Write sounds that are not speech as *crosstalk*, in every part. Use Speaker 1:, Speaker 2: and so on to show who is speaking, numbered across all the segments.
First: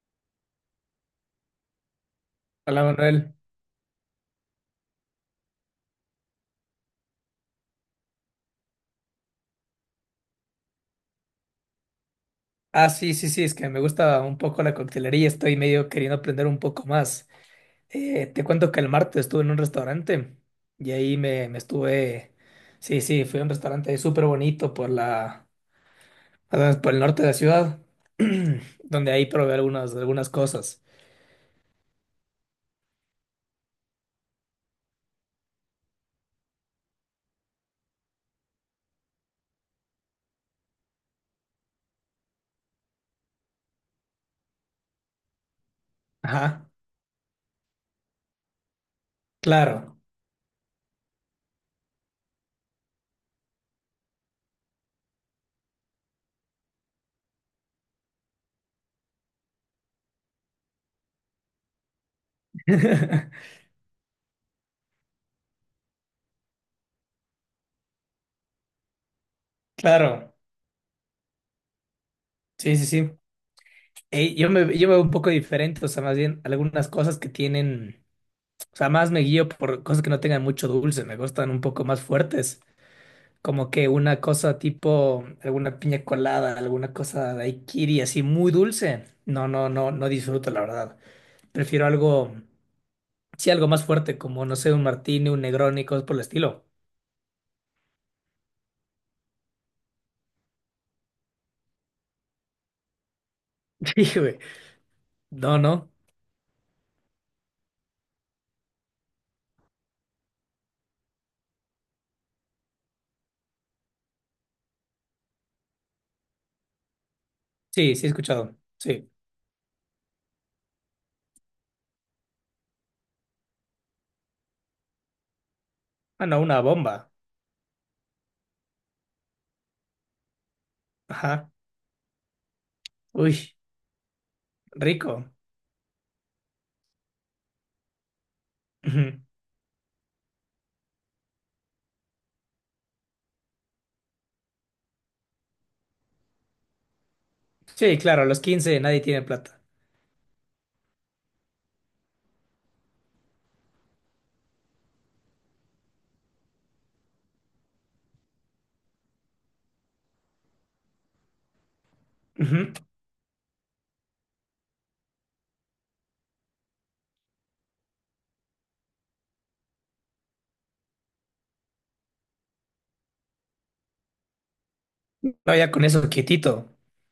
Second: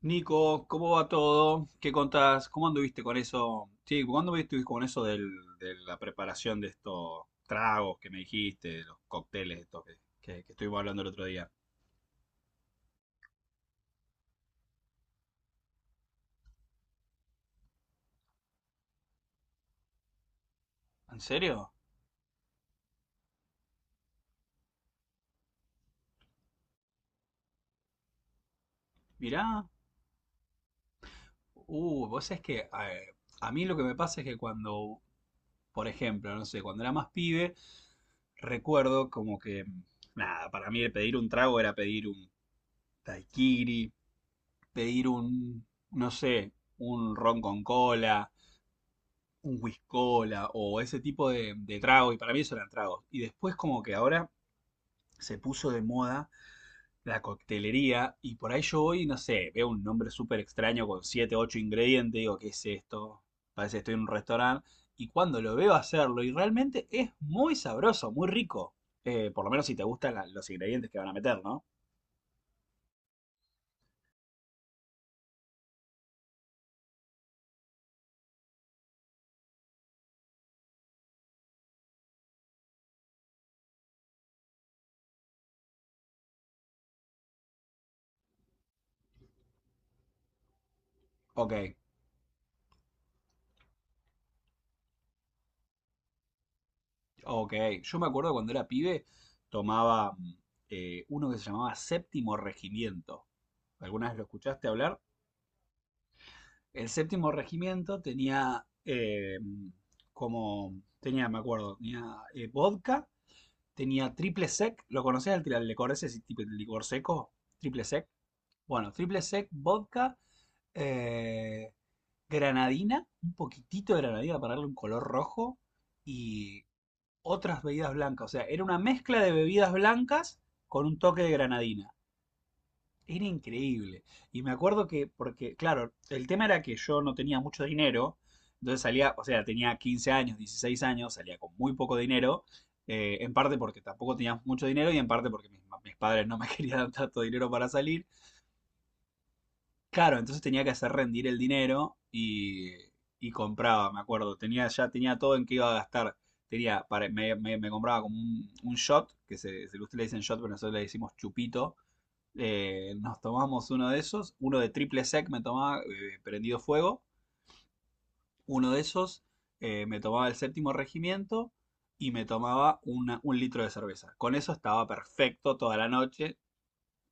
Speaker 1: Nico, ¿cómo va todo? ¿Qué contás? ¿Cómo
Speaker 2: Hola
Speaker 1: anduviste con
Speaker 2: Manuel.
Speaker 1: eso? Sí, ¿cuándo estuviste con eso del- de la preparación de estos tragos que me dijiste, de los cócteles estos que estuvimos hablando el otro día?
Speaker 2: Ah, sí, sí, sí, es que me gusta un poco la coctelería, estoy medio queriendo aprender un poco más. Te cuento que el martes estuve en un restaurante y ahí
Speaker 1: ¿En
Speaker 2: me, me
Speaker 1: serio?
Speaker 2: estuve, sí, sí, fui a un restaurante súper bonito por por el norte de la ciudad, *clears throat* donde ahí probé
Speaker 1: Mirá,
Speaker 2: algunas cosas.
Speaker 1: vos sabés que a mí lo que me pasa es que cuando, por ejemplo, no sé, cuando era más pibe, recuerdo como que, nada, para mí el pedir un trago era pedir un daiquiri, pedir un, no sé,
Speaker 2: Ajá,
Speaker 1: un ron con cola, un whisky
Speaker 2: claro,
Speaker 1: cola o ese tipo de trago, y para mí eso eran tragos. Y después como que ahora se puso de moda la coctelería, y por ahí yo hoy, no sé, veo un nombre súper extraño con 7 8 ingredientes, digo, ¿qué es esto?
Speaker 2: *laughs*
Speaker 1: Parece que estoy en un restaurante, y cuando lo veo hacerlo, y realmente es muy sabroso, muy rico. Por lo menos si te gustan
Speaker 2: claro,
Speaker 1: los ingredientes que van a meter, ¿no?
Speaker 2: sí, sí, sí. Ey, yo me veo un poco diferente, o sea, más bien algunas cosas que tienen... O sea, más me guío por cosas que no tengan mucho dulce, me gustan un poco más fuertes, como que una cosa tipo alguna piña colada, alguna cosa de daiquiri así muy dulce. No disfruto, la verdad.
Speaker 1: Ok,
Speaker 2: Prefiero algo, sí, algo más fuerte, como no sé, un martini, un Negroni, cosas por el estilo. *laughs*
Speaker 1: ok. Yo me acuerdo cuando era pibe, tomaba uno que se llamaba Séptimo Regimiento. ¿Alguna vez
Speaker 2: Sí,
Speaker 1: lo
Speaker 2: güey.
Speaker 1: escuchaste hablar?
Speaker 2: No, no.
Speaker 1: El séptimo regimiento tenía como. Tenía, me acuerdo, tenía vodka, tenía triple sec. ¿Lo conocías el licor ese? ¿Ese tipo de licor seco? Triple
Speaker 2: Sí, sí
Speaker 1: sec.
Speaker 2: he escuchado.
Speaker 1: Bueno,
Speaker 2: Sí.
Speaker 1: triple sec, vodka, eh, granadina, un poquitito de granadina para darle un color rojo
Speaker 2: Ah, no, una
Speaker 1: y
Speaker 2: bomba.
Speaker 1: otras bebidas blancas. O sea, era una mezcla de bebidas blancas con un toque de
Speaker 2: Ajá.
Speaker 1: granadina. Era
Speaker 2: Uy,
Speaker 1: increíble. Y me acuerdo que,
Speaker 2: rico.
Speaker 1: porque, claro, el tema era que yo no tenía mucho dinero, entonces salía,
Speaker 2: Ujú.
Speaker 1: o sea, tenía 15 años, 16 años, salía con muy poco dinero, en parte porque tampoco tenía mucho dinero y en parte porque mis padres no me *laughs* querían dar tanto dinero para
Speaker 2: Sí,
Speaker 1: salir.
Speaker 2: claro, a los 15 nadie tiene plata.
Speaker 1: Claro, entonces tenía que hacer rendir el dinero y compraba, me acuerdo, tenía, ya tenía todo en qué iba a gastar. Tenía, me compraba como un shot, ustedes le dicen shot, pero nosotros le decimos chupito,
Speaker 2: Ujú.
Speaker 1: nos tomamos uno de esos, uno de triple sec me tomaba prendido fuego, uno de esos, me tomaba el séptimo regimiento y me tomaba un litro de cerveza. Con eso estaba
Speaker 2: No,
Speaker 1: perfecto
Speaker 2: ya
Speaker 1: toda
Speaker 2: con
Speaker 1: la
Speaker 2: eso
Speaker 1: noche.
Speaker 2: quietito.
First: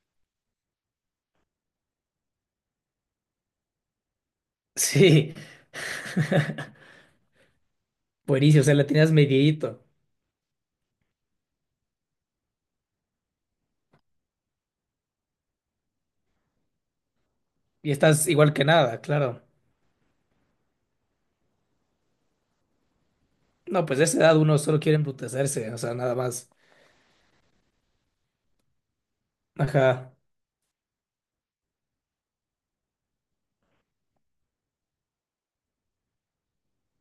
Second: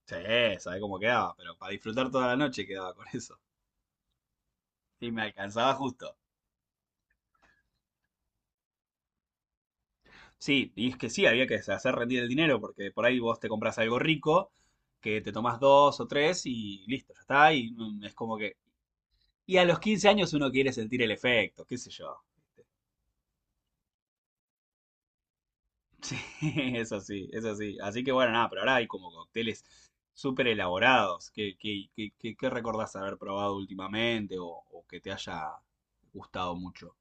Speaker 1: Sí, sabe cómo quedaba, pero para disfrutar toda la noche quedaba con eso. Y me
Speaker 2: Sí.
Speaker 1: alcanzaba justo.
Speaker 2: *laughs* Buenísimo, o sea, la tenías medidito.
Speaker 1: Sí, y es que sí, había que hacer rendir el dinero, porque por ahí vos te compras algo rico, que te tomás dos o tres y listo, ya está. Y
Speaker 2: Y
Speaker 1: es
Speaker 2: estás
Speaker 1: como
Speaker 2: igual
Speaker 1: que.
Speaker 2: que nada, claro.
Speaker 1: Y a los 15 años uno quiere sentir el efecto, qué sé yo.
Speaker 2: No, pues de esa edad uno solo quiere embrutecerse, o sea, nada
Speaker 1: Sí,
Speaker 2: más.
Speaker 1: *laughs* es así, es así. Así que bueno, nada, pero ahora hay como cócteles
Speaker 2: Ajá.
Speaker 1: súper elaborados. ¿Qué recordás haber probado últimamente o que te haya gustado mucho?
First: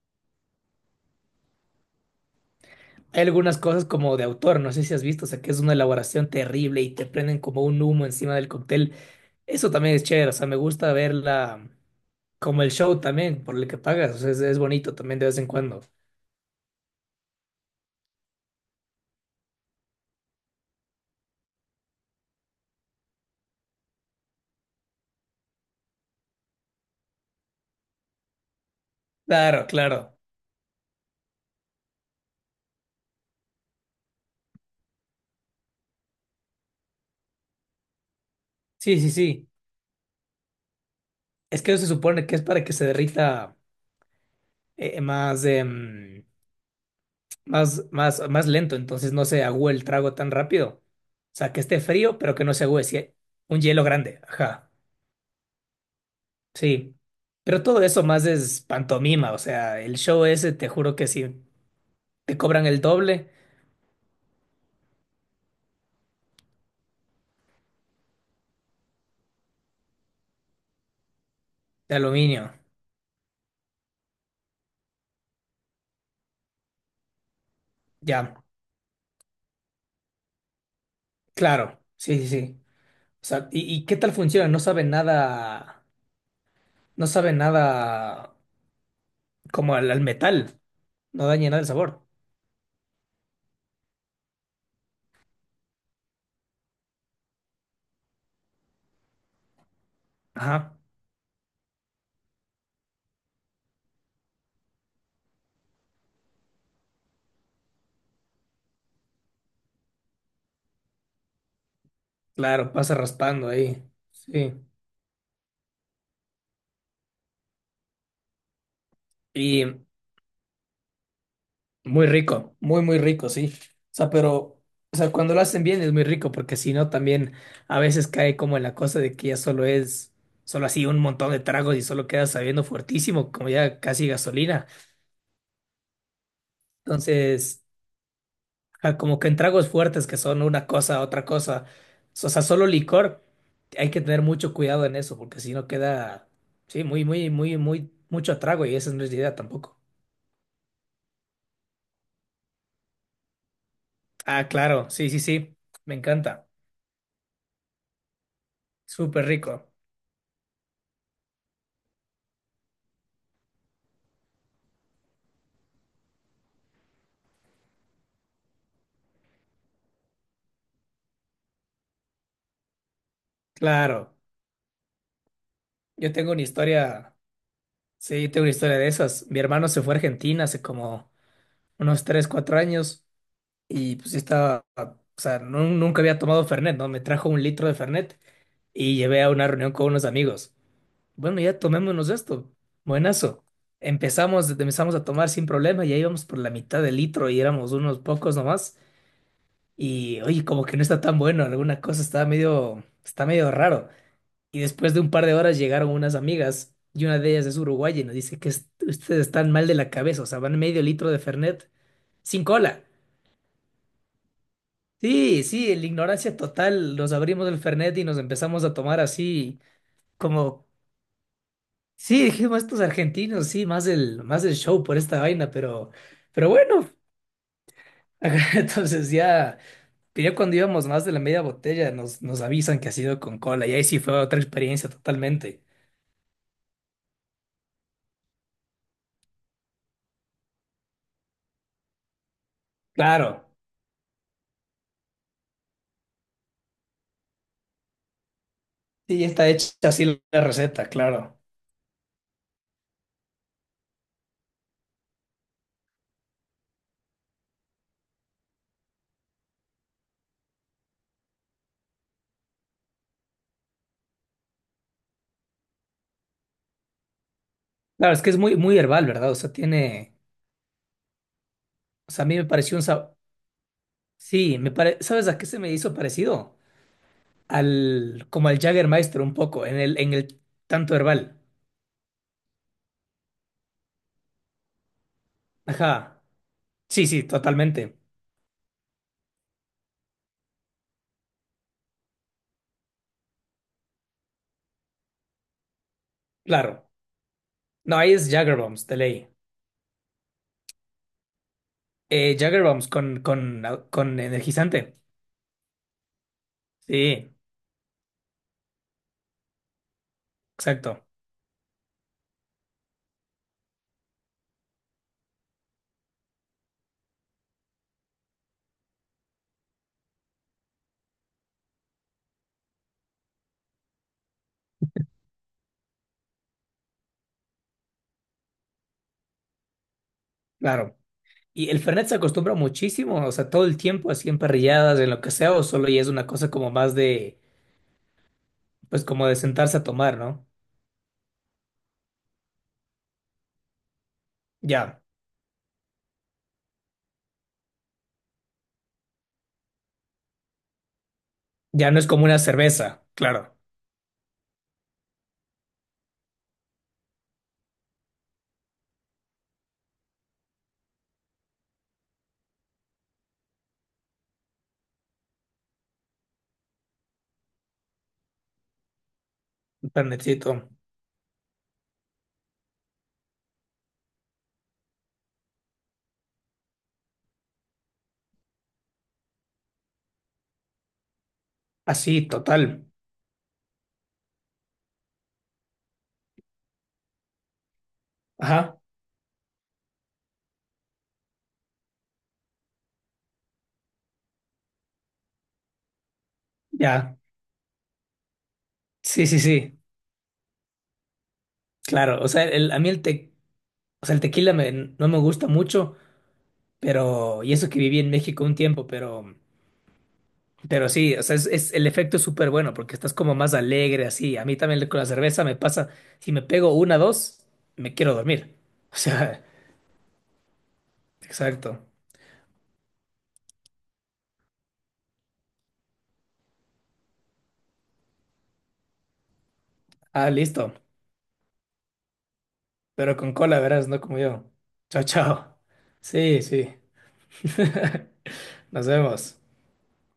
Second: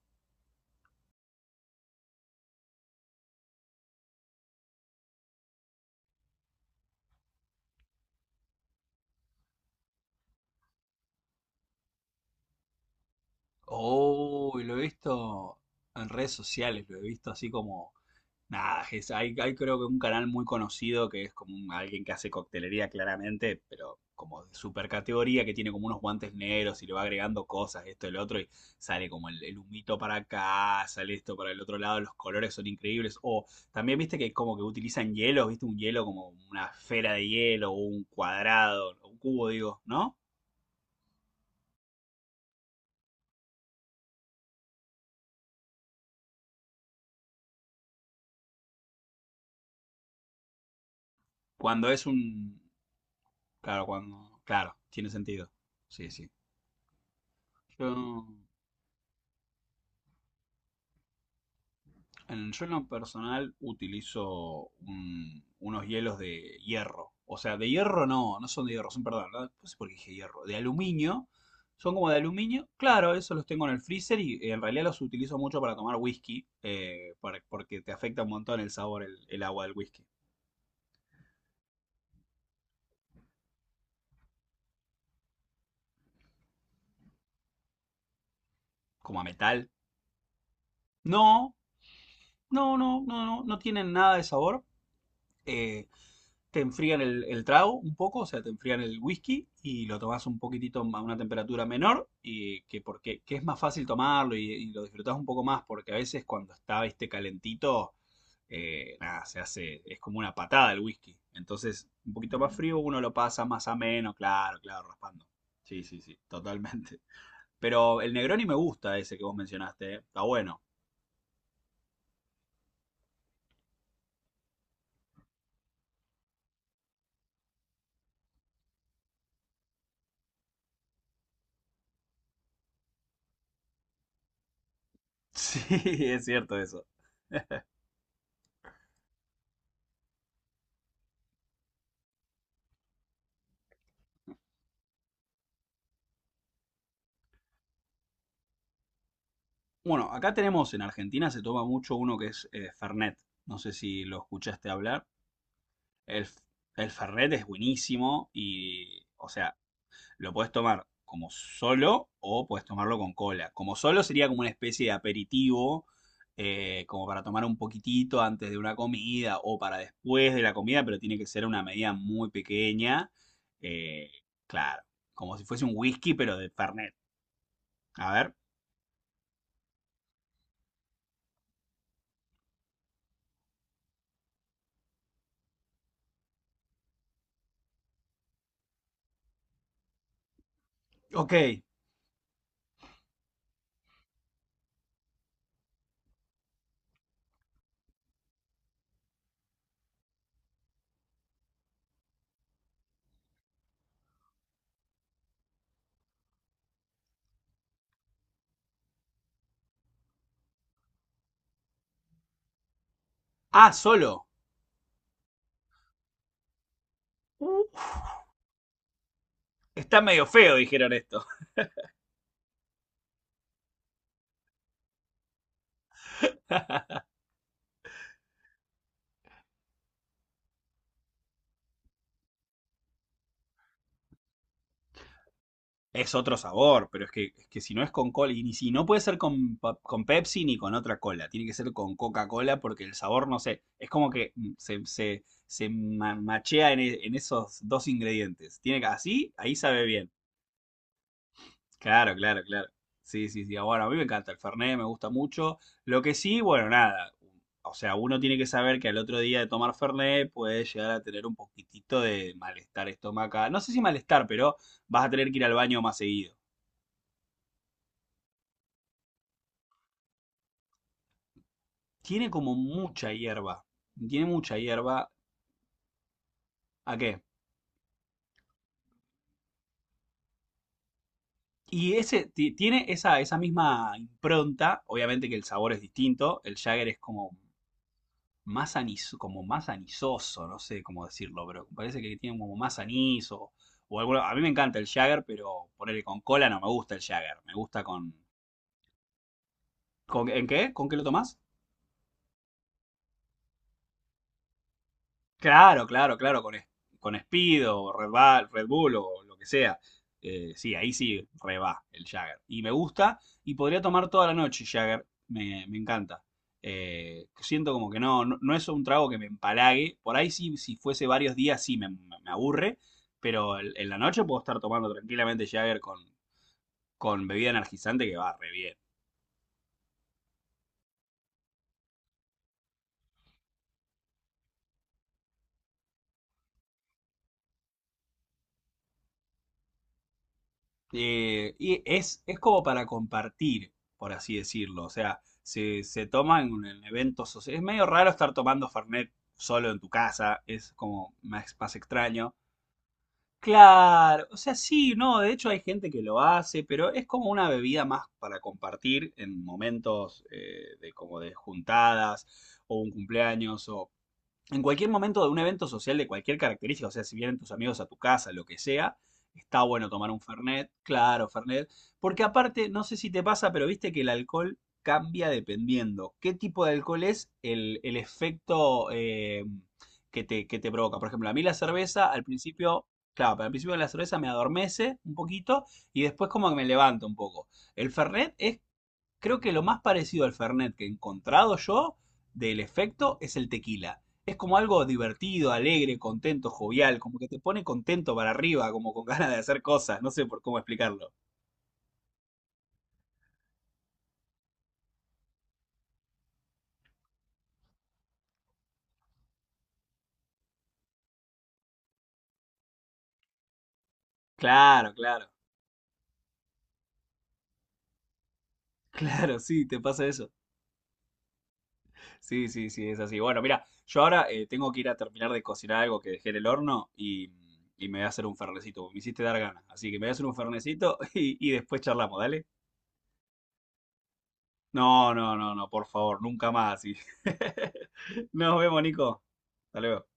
Speaker 2: Hay algunas cosas como de autor, no sé si has visto, o sea, que es una elaboración terrible y te prenden como un humo encima del cóctel. Eso también es chévere, o sea, me gusta verla como el show también, por el que pagas, o sea, es
Speaker 1: Oh, lo he
Speaker 2: bonito también de vez en
Speaker 1: visto
Speaker 2: cuando.
Speaker 1: en redes sociales, lo he visto así como. Nada, hay creo que un canal muy conocido que es como alguien que hace coctelería claramente, pero como de super categoría, que tiene como unos guantes negros y le va agregando cosas, esto, el otro, y sale como el
Speaker 2: Claro,
Speaker 1: humito para
Speaker 2: claro.
Speaker 1: acá, sale esto para el otro lado, los colores son increíbles. O también viste que como que utilizan hielos, viste un hielo como una esfera de hielo, o un cuadrado,
Speaker 2: Sí,
Speaker 1: o
Speaker 2: sí,
Speaker 1: un cubo,
Speaker 2: sí.
Speaker 1: digo, ¿no?
Speaker 2: Es que eso se supone que es para que se derrita más. Más lento, entonces no se agüe el trago tan rápido. O sea, que esté
Speaker 1: Cuando es
Speaker 2: frío, pero que no
Speaker 1: un...
Speaker 2: se agüe. Sí, un hielo
Speaker 1: Claro,
Speaker 2: grande,
Speaker 1: cuando...
Speaker 2: ajá,
Speaker 1: Claro, tiene sentido. Sí, sí.
Speaker 2: sí. Pero todo
Speaker 1: Yo
Speaker 2: eso más
Speaker 1: no-.
Speaker 2: es pantomima, o sea, el show ese, te juro que sí, te
Speaker 1: En, yo
Speaker 2: cobran
Speaker 1: en
Speaker 2: el
Speaker 1: lo
Speaker 2: doble
Speaker 1: personal utilizo unos hielos de hierro. O sea, de hierro no, no son de hierro, son, perdón, no, no sé por qué dije hierro, de aluminio. Son
Speaker 2: de
Speaker 1: como de
Speaker 2: aluminio.
Speaker 1: aluminio. Claro, esos los tengo en el freezer y en realidad los utilizo mucho para tomar whisky, porque te afecta un
Speaker 2: Ya,
Speaker 1: montón el sabor, el agua del whisky.
Speaker 2: claro, sí, sí, sí. O sea, y qué tal funciona? No sabe nada, no sabe nada
Speaker 1: Como a metal.
Speaker 2: como al metal, no daña
Speaker 1: No,
Speaker 2: nada el sabor.
Speaker 1: no, tienen nada de sabor. eh, Te enfrían el trago un poco, o sea, te enfrían el whisky y lo tomas un
Speaker 2: Ajá,
Speaker 1: poquitito a una temperatura menor y que porque que es más fácil tomarlo y lo disfrutás un poco más porque a veces cuando está este calentito, nada, se hace, es como una patada el whisky. Entonces, un poquito más
Speaker 2: claro,
Speaker 1: frío
Speaker 2: pasa
Speaker 1: uno lo pasa
Speaker 2: raspando
Speaker 1: más
Speaker 2: ahí,
Speaker 1: ameno,
Speaker 2: sí.
Speaker 1: claro, claro, raspando. Sí, sí, sí, totalmente. Pero el Negroni me gusta ese que vos
Speaker 2: Y
Speaker 1: mencionaste, ¿eh? Está bueno. *laughs*
Speaker 2: muy rico, muy, muy rico, sí. O sea, pero, o sea, cuando lo hacen bien es muy rico, porque si no, también a veces cae como en la cosa de que ya solo solo así un montón de tragos y solo queda sabiendo fuertísimo, como ya casi gasolina.
Speaker 1: Sí, es cierto eso.
Speaker 2: Entonces, ajá, como que en tragos fuertes que son una cosa, otra cosa, o sea, solo licor, hay que tener mucho cuidado en eso, porque si no queda, sí, muy mucho trago y esa no es la idea tampoco.
Speaker 1: Bueno, acá tenemos en Argentina se toma mucho uno que es Fernet. No sé si lo
Speaker 2: Ah,
Speaker 1: escuchaste
Speaker 2: claro,
Speaker 1: hablar.
Speaker 2: sí, sí, sí, me
Speaker 1: El, f-
Speaker 2: encanta,
Speaker 1: el Fernet es buenísimo y,
Speaker 2: súper
Speaker 1: o sea,
Speaker 2: rico,
Speaker 1: lo puedes tomar como solo o puedes tomarlo con cola. Como solo sería como una especie de aperitivo, como para tomar un poquitito antes de una comida o para después de la comida, pero tiene que ser una medida muy pequeña. Eh,
Speaker 2: claro.
Speaker 1: claro, como si fuese un
Speaker 2: Yo
Speaker 1: whisky,
Speaker 2: tengo
Speaker 1: pero
Speaker 2: una
Speaker 1: de Fernet.
Speaker 2: historia,
Speaker 1: A
Speaker 2: sí,
Speaker 1: ver.
Speaker 2: tengo una historia de esas. Mi hermano se fue a Argentina hace como unos 3 4 años y pues yo estaba, o sea, nunca había tomado Fernet, ¿no? Me trajo un litro de Fernet y llevé a una reunión con unos amigos.
Speaker 1: Ok.
Speaker 2: Bueno, ya tomémonos esto. Buenazo. Empezamos a tomar sin problema, ya íbamos por la mitad del litro y éramos unos pocos nomás. Y oye, como que no está tan bueno, alguna cosa está medio raro. Y después de un par de horas llegaron unas amigas y una de ellas es uruguaya y nos dice que ustedes están mal de la cabeza, o sea, van medio litro de Fernet sin cola.
Speaker 1: Ah, solo.
Speaker 2: Sí, sí, en la ignorancia total, nos abrimos el Fernet y nos empezamos a tomar así
Speaker 1: Está medio feo,
Speaker 2: como,
Speaker 1: dijeron esto.
Speaker 2: sí, dijimos estos argentinos, sí, más el show por esta vaina, pero bueno, *laughs* entonces ya, que ya cuando íbamos más de la media botella nos avisan que ha sido con cola y ahí sí fue otra experiencia totalmente.
Speaker 1: Es otro sabor, pero es que si no es con cola, y ni si no puede ser con Pepsi ni con otra cola, tiene que ser con Coca-Cola porque el sabor,
Speaker 2: Claro,
Speaker 1: no sé, es como que machea en esos dos ingredientes. Tiene que,
Speaker 2: sí, ya
Speaker 1: así,
Speaker 2: está
Speaker 1: ahí
Speaker 2: hecha
Speaker 1: sabe bien.
Speaker 2: así la receta, claro.
Speaker 1: Claro, claro, claro. Sí, sí, sí. Ah, bueno, a mí me encanta el Fernet, me gusta mucho. Lo que sí, bueno, nada. O sea, uno tiene que saber que al otro día de tomar Fernet puede llegar a tener un poquitito de malestar estomacal. No sé si malestar, pero vas a tener que ir al baño más seguido.
Speaker 2: Claro, es que es muy, muy herbal, ¿verdad? O sea, tiene. O sea, a
Speaker 1: Tiene
Speaker 2: mí me
Speaker 1: como
Speaker 2: pareció un
Speaker 1: mucha
Speaker 2: sabor.
Speaker 1: hierba. Tiene mucha
Speaker 2: Sí, me pare...
Speaker 1: hierba.
Speaker 2: ¿Sabes a qué se me hizo parecido?
Speaker 1: ¿A qué?
Speaker 2: Al. Como al Jägermeister un poco, en el tanto herbal.
Speaker 1: Y ese tiene esa, esa misma impronta. Obviamente que el sabor es
Speaker 2: Ajá.
Speaker 1: distinto. El Jagger es
Speaker 2: Sí, sí,
Speaker 1: como
Speaker 2: totalmente.
Speaker 1: más anis, como más anisoso, no sé cómo decirlo, pero parece que tiene como más anís o, a mí me encanta el Jagger, pero ponerle con cola no me
Speaker 2: Claro.
Speaker 1: gusta el Jagger, me gusta
Speaker 2: No,
Speaker 1: con...
Speaker 2: ahí es Jägerbombs, de ley.
Speaker 1: ¿Con, ¿en qué? ¿Con qué lo tomás?
Speaker 2: Jägerbombs con energizante.
Speaker 1: Claro, claro, claro, con
Speaker 2: Sí,
Speaker 1: Speed o Red, Red Bull o lo que sea. Sí, ahí
Speaker 2: exacto.
Speaker 1: sí reba el Jagger. Y me gusta y podría tomar toda la noche Jagger. Me encanta. Siento como que no es un trago que me empalague. Por ahí sí, si fuese varios días sí me aburre, pero en la noche puedo estar tomando tranquilamente Jagger con bebida energizante que va re bien.
Speaker 2: Claro. Y el Fernet se acostumbra muchísimo, o sea, todo el tiempo, así en parrilladas, en lo que sea, o solo ya es una cosa como más de. Pues como de sentarse a tomar, ¿no?
Speaker 1: Y es como para compartir, por así decirlo. O
Speaker 2: Ya.
Speaker 1: sea, se toma en un en eventos es medio raro estar tomando Fernet solo en tu casa, es como más, más
Speaker 2: Ya no es como
Speaker 1: extraño.
Speaker 2: una cerveza, claro.
Speaker 1: Claro, o sea, sí, no, de hecho hay gente que lo hace, pero es como una bebida más para compartir en momentos de como de juntadas o un cumpleaños o en cualquier momento de un evento social de cualquier característica, o sea, si vienen tus amigos a tu casa, lo que sea, está
Speaker 2: Un
Speaker 1: bueno tomar un
Speaker 2: planetito.
Speaker 1: Fernet, claro, Fernet, porque aparte, no sé si te pasa, pero viste que el alcohol cambia dependiendo qué tipo de alcohol es el efecto que te provoca. Por ejemplo, a mí la cerveza al
Speaker 2: Así,
Speaker 1: principio,
Speaker 2: total.
Speaker 1: claro, al principio la cerveza me adormece un poquito y después como que me levanta un poco. El Fernet es.
Speaker 2: Ajá,
Speaker 1: Creo que lo más parecido al Fernet que he encontrado yo del efecto es el tequila. Es como algo divertido, alegre, contento, jovial,
Speaker 2: ya.
Speaker 1: como que te pone contento para arriba, como con *laughs*
Speaker 2: Sí,
Speaker 1: ganas de
Speaker 2: sí,
Speaker 1: hacer
Speaker 2: sí,
Speaker 1: cosas, no sé por cómo explicarlo.
Speaker 2: claro. O sea, a mí o sea, el tequila no me gusta mucho, pero, y eso que viví en México un tiempo, pero sí, o sea, es- el efecto es súper bueno porque estás como más alegre, así. A mí también
Speaker 1: Claro,
Speaker 2: con la
Speaker 1: claro,
Speaker 2: cerveza me pasa, si me pego una, dos, me quiero dormir.
Speaker 1: *laughs*
Speaker 2: O
Speaker 1: claro,
Speaker 2: sea,
Speaker 1: sí, te pasa eso.
Speaker 2: *laughs* exacto.
Speaker 1: Sí, sí, sí, es así. Bueno, mira, yo ahora tengo que ir a terminar de cocinar algo que dejé en el horno y me voy a hacer un fernecito. Me hiciste dar ganas, así que me voy a hacer
Speaker 2: Ah,
Speaker 1: un
Speaker 2: listo.
Speaker 1: fernecito *laughs* y después charlamos, ¿dale?
Speaker 2: Pero con cola, verás, no como yo. Chao,
Speaker 1: No, no, no,
Speaker 2: chao.
Speaker 1: no, por favor,
Speaker 2: Sí,
Speaker 1: nunca
Speaker 2: sí.
Speaker 1: más. Y-. *laughs* Nos
Speaker 2: *laughs*
Speaker 1: vemos,
Speaker 2: Nos
Speaker 1: Nico.
Speaker 2: vemos.
Speaker 1: Hasta luego.